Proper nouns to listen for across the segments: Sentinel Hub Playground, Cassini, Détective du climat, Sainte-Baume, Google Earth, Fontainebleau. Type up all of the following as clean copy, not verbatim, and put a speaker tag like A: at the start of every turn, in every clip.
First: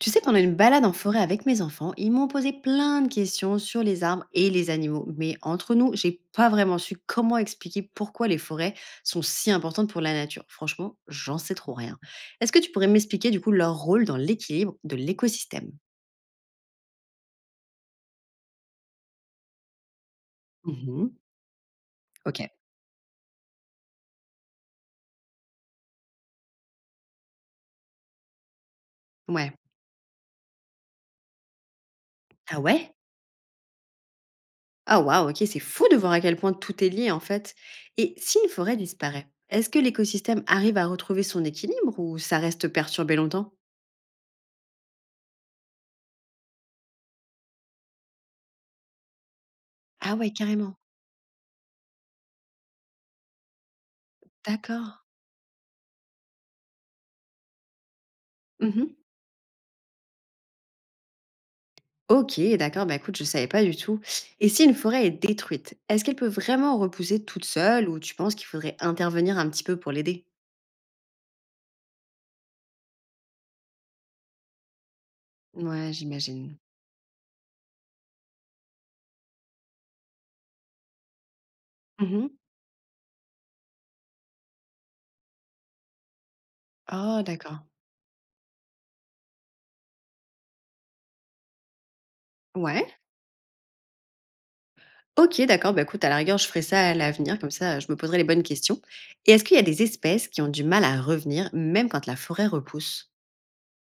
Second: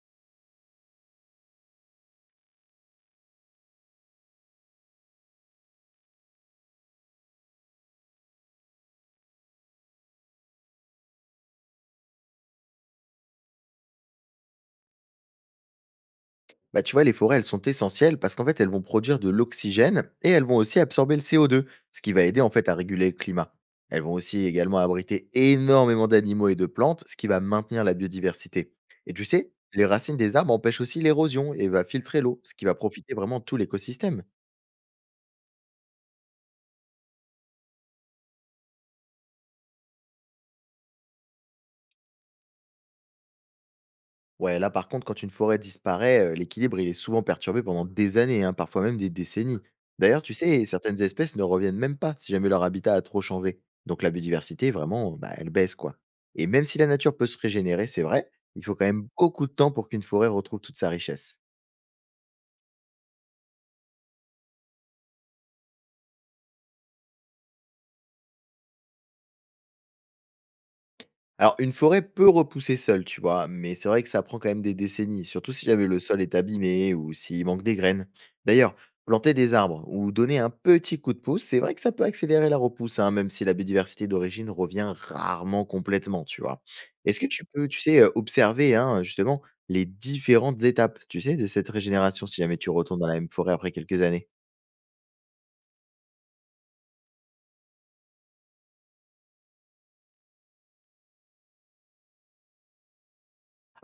A: Tu sais, pendant une balade en forêt avec mes enfants, ils m'ont posé plein de questions sur les arbres et les animaux. Mais entre nous, j'ai pas vraiment su comment expliquer pourquoi les forêts sont si importantes pour la nature. Franchement, j'en sais trop rien. Est-ce que tu pourrais m'expliquer du coup leur rôle dans l'équilibre de l'écosystème?
B: Bah, tu vois, les forêts, elles sont essentielles parce qu'en fait, elles vont produire de l'oxygène et elles vont aussi
A: Mhm.
B: absorber le CO2, ce qui va
A: Ok.
B: aider en fait à réguler le climat. Elles vont aussi également abriter énormément d'animaux et de plantes, ce qui va maintenir la biodiversité. Et tu
A: Ouais.
B: sais, les racines des arbres empêchent aussi l'érosion et va filtrer l'eau, ce
A: Ah
B: qui va
A: ouais.
B: profiter vraiment tout l'écosystème.
A: Ah waouh, ok, c'est fou de voir à quel point tout est lié en fait. Et si une forêt disparaît, est-ce que l'écosystème arrive à retrouver son équilibre ou ça reste perturbé longtemps?
B: Ouais, là par contre, quand une forêt disparaît, l'équilibre il est souvent perturbé pendant des années, hein, parfois même des décennies.
A: Ah
B: D'ailleurs,
A: ouais,
B: tu sais,
A: carrément.
B: certaines espèces ne reviennent même pas si jamais leur habitat a trop changé. Donc la biodiversité
A: D'accord.
B: vraiment, bah, elle baisse quoi. Et même si la nature peut se régénérer, c'est vrai, il faut quand
A: Mhm.
B: même beaucoup de temps pour qu'une forêt retrouve toute sa richesse.
A: Ok, d'accord, bah écoute, je savais pas du tout. Et si une forêt est détruite, est-ce qu'elle peut vraiment repousser toute seule ou tu penses qu'il faudrait intervenir un petit peu pour l'aider?
B: Alors, une forêt peut repousser seule, tu vois, mais c'est vrai que ça prend quand même des décennies, surtout si jamais
A: Ouais,
B: le sol est
A: j'imagine.
B: abîmé ou s'il manque des graines. D'ailleurs, planter des arbres ou donner un petit coup de pouce, c'est vrai que ça peut
A: Mhm.
B: accélérer la repousse, hein, même si la biodiversité d'origine revient rarement complètement, tu vois. Est-ce
A: Oh,
B: que tu
A: d'accord.
B: peux, tu sais, observer, hein, justement les différentes étapes, tu sais, de cette régénération si jamais tu
A: Ouais.
B: retournes dans la même forêt après quelques années?
A: Ok, d'accord, bah écoute, à la rigueur, je ferai ça à l'avenir, comme ça je me poserai les bonnes questions. Et est-ce qu'il y a des espèces qui ont du mal à revenir, même quand la forêt repousse?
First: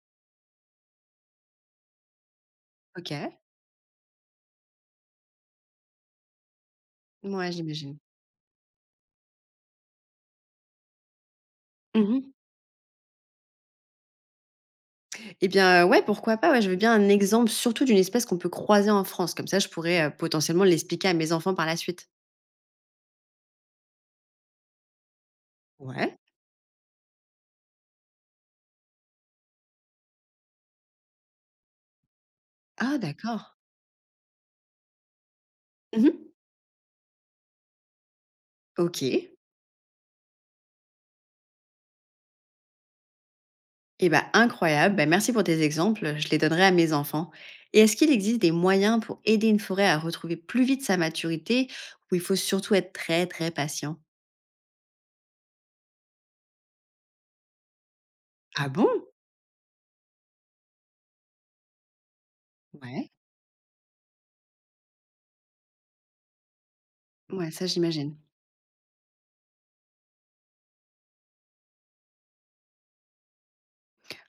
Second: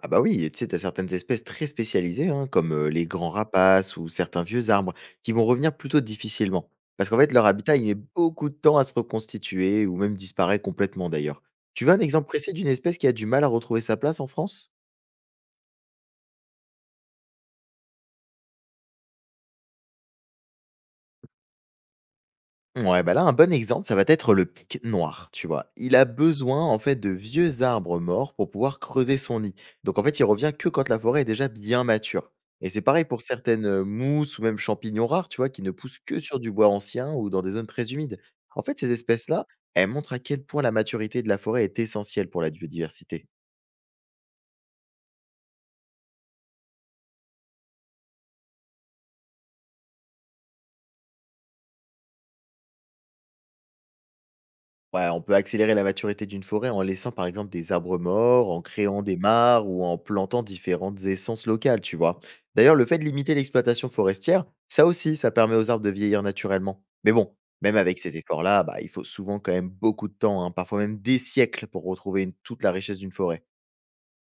B: Ah bah oui, et tu sais, tu as certaines espèces très spécialisées, hein, comme les grands
A: Ok.
B: rapaces ou certains vieux arbres, qui vont revenir plutôt difficilement. Parce qu'en fait, leur
A: Ouais,
B: habitat, il met
A: j'imagine.
B: beaucoup de temps à se reconstituer ou même disparaît complètement d'ailleurs. Tu veux un exemple
A: Mhm.
B: précis d'une espèce qui a du mal à retrouver sa place en France?
A: Eh bien, ouais, pourquoi pas. Ouais, je veux bien un exemple, surtout d'une espèce qu'on peut croiser en France. Comme ça, je pourrais potentiellement l'expliquer à mes enfants par la suite.
B: Ouais, bah là, un bon exemple, ça va être le pic noir, tu vois. Il a
A: Ouais.
B: besoin, en fait, de vieux arbres morts pour pouvoir creuser son nid. Donc, en fait, il revient que quand la forêt est déjà bien mature. Et c'est
A: Ah
B: pareil pour
A: d'accord.
B: certaines mousses ou même champignons rares, tu vois, qui ne poussent
A: Mmh.
B: que sur du bois ancien ou dans des zones très humides. En fait, ces
A: OK,
B: espèces-là, elles montrent à quel point la maturité de la forêt est essentielle pour la biodiversité.
A: et ben incroyable. Ben merci pour tes exemples, je les donnerai à mes enfants. Et est-ce qu'il existe des moyens pour aider une forêt à retrouver plus vite sa maturité où il faut surtout être très, très patient?
B: Ouais, on peut accélérer la maturité d'une forêt en laissant par exemple des arbres morts, en
A: Ah
B: créant
A: bon?
B: des mares ou en plantant différentes essences locales, tu vois. D'ailleurs, le fait de
A: Ouais.
B: limiter l'exploitation forestière, ça aussi, ça permet aux arbres de vieillir naturellement. Mais bon,
A: Ouais, ça
B: même avec
A: j'imagine.
B: ces efforts-là, bah, il faut souvent quand même beaucoup de temps, hein, parfois même des siècles pour retrouver toute la richesse d'une forêt.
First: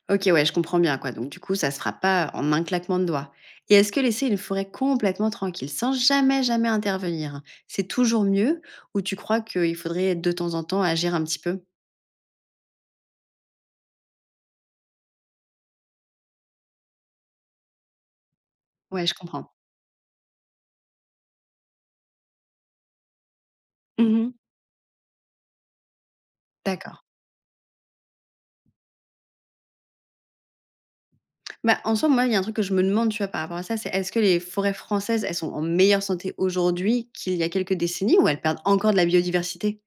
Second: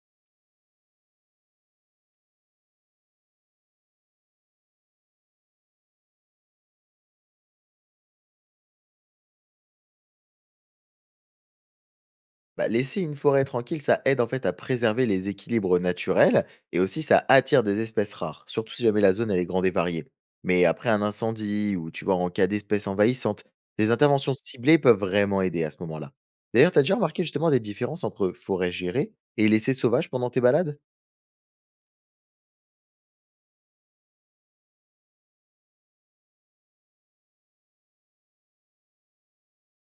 A: OK, ouais, je comprends bien quoi, donc du coup, ça se fera pas en un claquement de doigts. Et est-ce que laisser une forêt complètement tranquille sans jamais, jamais intervenir, hein, c'est toujours mieux ou tu crois qu'il faudrait de temps en temps agir un petit peu?
B: Bah, laisser une forêt tranquille, ça aide en fait à préserver les équilibres naturels et aussi ça attire des espèces rares, surtout si jamais
A: Ouais, je
B: la zone elle est
A: comprends.
B: grande et variée. Mais après un incendie ou tu vois en cas d'espèces envahissantes, des
A: Mmh.
B: interventions ciblées peuvent vraiment aider à ce moment-là. D'ailleurs, t'as déjà
A: D'accord.
B: remarqué justement des différences entre forêt gérée et laissée sauvage pendant tes balades?
A: Bah, en soi, moi, il y a un truc que je me demande, tu vois, par rapport à ça, c'est est-ce que les forêts françaises, elles sont en meilleure santé aujourd'hui qu'il y a quelques décennies ou elles perdent encore de la biodiversité?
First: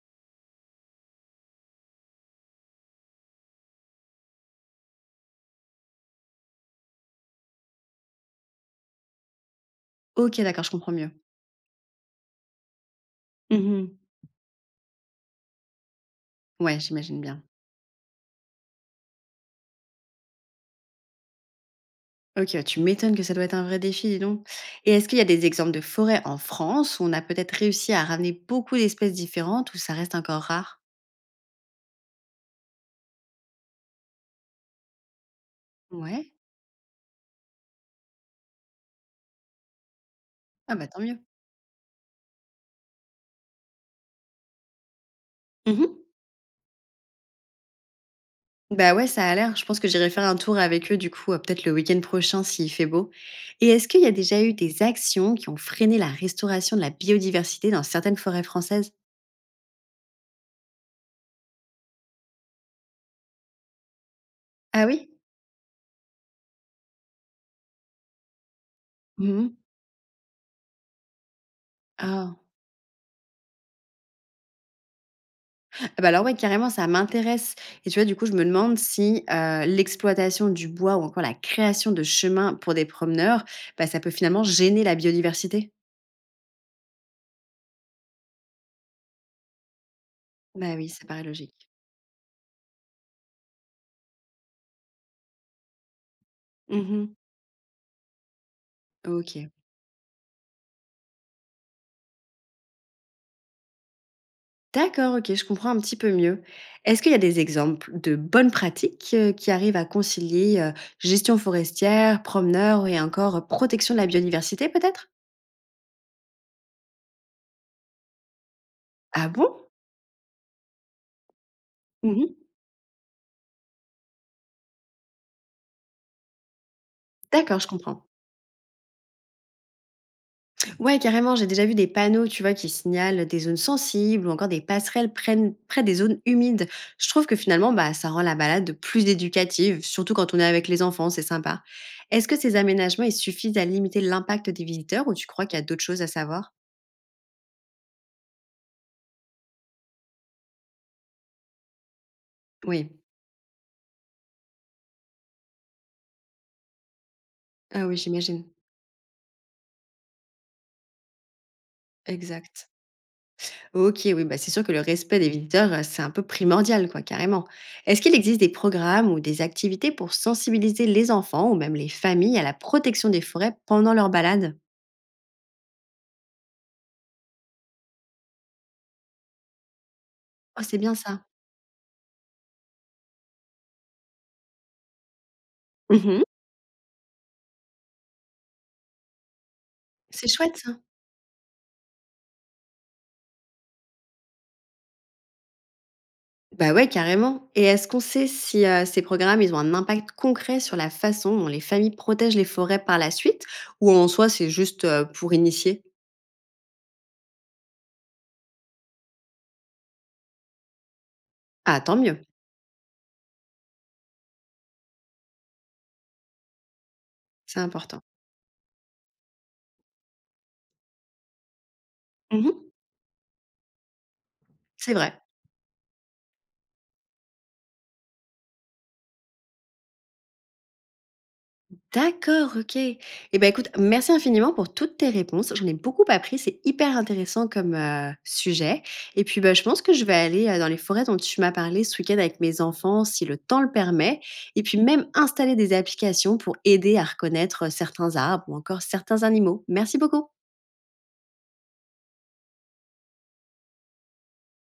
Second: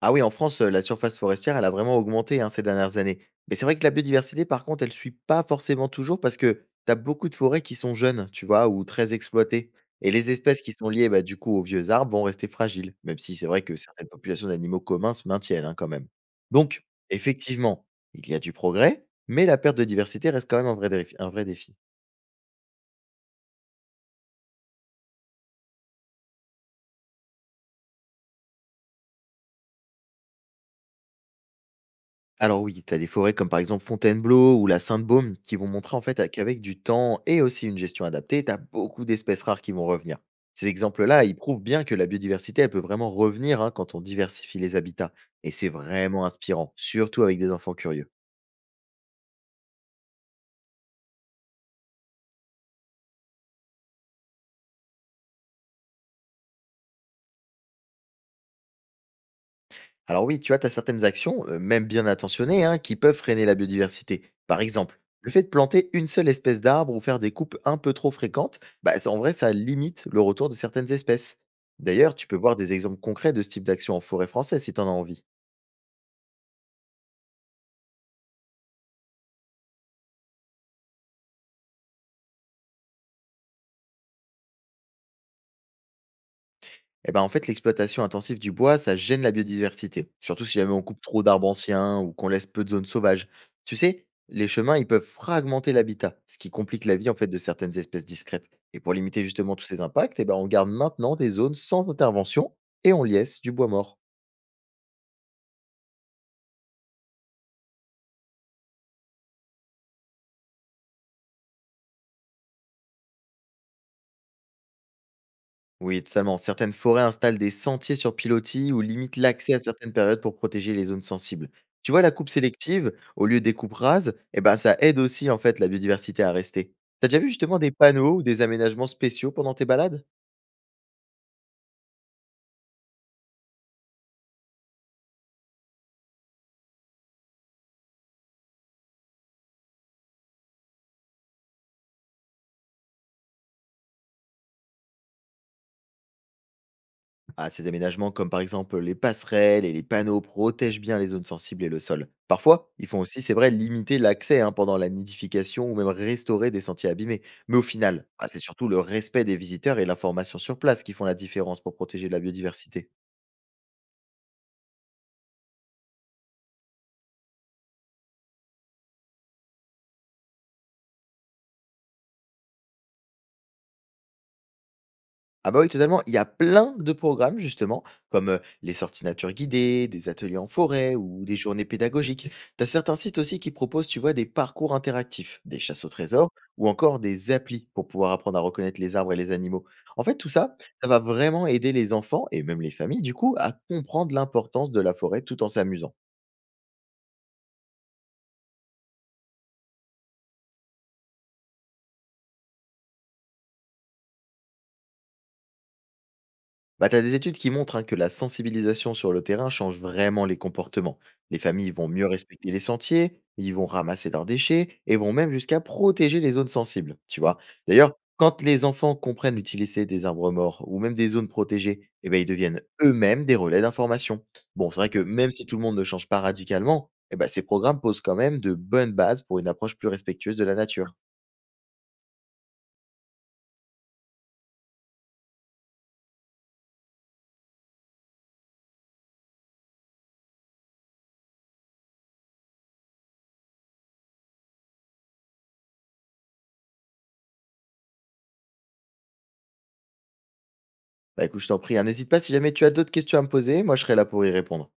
B: Ah oui, en France, la surface forestière, elle a vraiment augmenté, hein, ces dernières années. Mais c'est vrai que la biodiversité, par contre, elle suit pas forcément toujours parce que tu as beaucoup de forêts qui sont jeunes, tu vois? Ou très exploitées et les
A: OK,
B: espèces
A: d'accord, je
B: qui sont
A: comprends
B: liées,
A: mieux.
B: bah, du coup, aux vieux arbres vont rester fragiles, même si c'est vrai que
A: Mmh.
B: certaines populations d'animaux communs se maintiennent, hein, quand même.
A: Ouais,
B: Donc
A: j'imagine bien.
B: effectivement, il y a du progrès, mais la perte de diversité reste quand même un vrai défi.
A: OK, ouais, tu m'étonnes que ça doit être un vrai défi, dis donc. Et est-ce qu'il y a des exemples de forêts en France où on a peut-être réussi à ramener beaucoup d'espèces différentes ou ça reste encore rare?
B: Alors oui, tu as des forêts comme par exemple Fontainebleau ou la Sainte-Baume qui vont montrer en fait
A: Ouais.
B: qu'avec du temps et aussi une gestion adaptée, tu as beaucoup d'espèces rares qui vont revenir. Ces
A: Ah bah, tant mieux.
B: exemples-là, ils prouvent bien que la biodiversité, elle peut vraiment revenir, hein, quand on diversifie les habitats. Et c'est
A: Mmh.
B: vraiment inspirant, surtout avec des enfants curieux.
A: Bah, ouais, ça a l'air. Je pense que j'irai faire un tour avec eux, du coup, peut-être le week-end prochain s'il fait beau. Et est-ce qu'il y a déjà eu des actions qui ont freiné la restauration de la biodiversité dans certaines forêts françaises?
B: Alors oui, tu vois, tu as certaines actions, même bien intentionnées, hein, qui peuvent freiner la biodiversité. Par
A: Ah
B: exemple,
A: oui?
B: le fait de planter une seule espèce d'arbre ou faire des coupes un peu trop fréquentes, bah, en vrai,
A: Mmh.
B: ça limite le retour de certaines espèces. D'ailleurs, tu
A: Ah.
B: peux voir des exemples concrets de ce type d'action en forêt française si tu en as envie.
A: Ah bah, alors ouais, carrément, ça m'intéresse. Et tu vois, du coup, je me demande si, l'exploitation du bois ou encore la création de chemins pour des promeneurs, bah, ça peut finalement gêner la biodiversité?
B: Eh ben, en fait, l'exploitation intensive du bois, ça gêne la biodiversité, surtout si jamais
A: Bah
B: on
A: oui,
B: coupe
A: ça paraît
B: trop d'arbres
A: logique.
B: anciens ou qu'on laisse peu de zones sauvages. Tu sais, les chemins, ils peuvent fragmenter l'habitat, ce qui complique la
A: Mmh.
B: vie en fait de certaines espèces discrètes. Et pour limiter
A: OK.
B: justement tous ces impacts, eh ben, on garde maintenant des zones sans intervention et on liesse du bois mort.
A: D'accord, OK, je comprends un petit peu mieux. Est-ce qu'il y a des exemples de bonnes pratiques, qui arrivent à concilier, gestion forestière, promeneurs et encore, protection de la biodiversité peut-être?
B: Oui, totalement. Certaines forêts installent des sentiers sur pilotis ou limitent
A: Ah bon?
B: l'accès à certaines périodes pour protéger les zones sensibles. Tu vois, la coupe
A: Mmh.
B: sélective, au lieu des coupes rases, eh ben, ça aide aussi en fait la biodiversité à rester. T'as déjà vu
A: D'accord,
B: justement
A: je
B: des
A: comprends.
B: panneaux ou des aménagements spéciaux pendant tes balades?
A: Ouais, carrément, j'ai déjà vu des panneaux, tu vois, qui signalent des zones sensibles ou encore des passerelles prennent près des zones humides. Je trouve que finalement, bah, ça rend la balade plus éducative, surtout quand on est avec les enfants, c'est sympa. Est-ce que ces aménagements, ils suffisent à limiter l'impact des visiteurs ou tu crois qu'il y a d'autres choses à savoir?
B: Ah, ces aménagements, comme par exemple les passerelles et les panneaux, protègent bien les zones sensibles et le sol. Parfois, ils
A: Oui.
B: font aussi, c'est vrai, limiter l'accès, hein, pendant la nidification ou même restaurer des sentiers abîmés. Mais au
A: Ah oui,
B: final, ah, c'est
A: j'imagine.
B: surtout le respect des visiteurs et l'information sur place qui font la différence pour protéger la
A: Exact.
B: biodiversité.
A: OK, oui, bah, c'est sûr que le respect des visiteurs, c'est un peu primordial, quoi, carrément. Est-ce qu'il existe des programmes ou des activités pour sensibiliser les enfants ou même les familles à la protection des forêts pendant leur balade?
B: Ah bah oui, totalement. Il y a plein de programmes justement, comme les sorties nature guidées, des ateliers en
A: Oh, c'est bien
B: forêt
A: ça.
B: ou des journées pédagogiques. T'as certains sites aussi qui proposent, tu vois, des parcours interactifs, des chasses au
A: Mmh.
B: trésor ou encore des applis pour pouvoir apprendre à reconnaître les arbres et les animaux. En fait,
A: C'est
B: tout
A: chouette
B: ça,
A: ça.
B: ça va vraiment aider les enfants et même les familles, du coup, à comprendre l'importance de la forêt tout en s'amusant.
A: Bah, ouais, carrément. Et est-ce qu'on sait si, ces programmes, ils ont un impact concret sur la façon dont les familles protègent les forêts par la suite ou en soi, c'est juste, pour initier?
B: Bah, tu as des études qui montrent, hein, que la sensibilisation sur le terrain change vraiment les comportements. Les familles
A: Ah,
B: vont
A: tant
B: mieux
A: mieux,
B: respecter les sentiers, ils vont ramasser leurs déchets et vont même jusqu'à protéger les zones sensibles, tu vois.
A: c'est
B: D'ailleurs,
A: important.
B: quand les enfants comprennent l'utilité des arbres morts ou même des zones protégées, eh ben, ils
A: Mmh.
B: deviennent eux-mêmes des relais d'information. Bon, c'est vrai
A: C'est
B: que
A: vrai.
B: même si tout le monde ne change pas radicalement, eh ben, ces programmes posent quand même de bonnes bases pour une approche plus respectueuse de la nature.
A: D'accord, OK. Et ben écoute, merci infiniment pour toutes tes réponses. J'en ai beaucoup appris, c'est hyper intéressant comme, sujet. Et puis, bah, je pense que je vais aller, dans les forêts dont tu m'as parlé ce week-end avec mes enfants si le temps le permet et puis même installer des applications pour aider à reconnaître, certains arbres ou encore certains animaux. Merci beaucoup.
B: Bah écoute, je t'en prie, hein, n'hésite pas si jamais tu as d'autres questions à me poser, moi je serai là pour y répondre.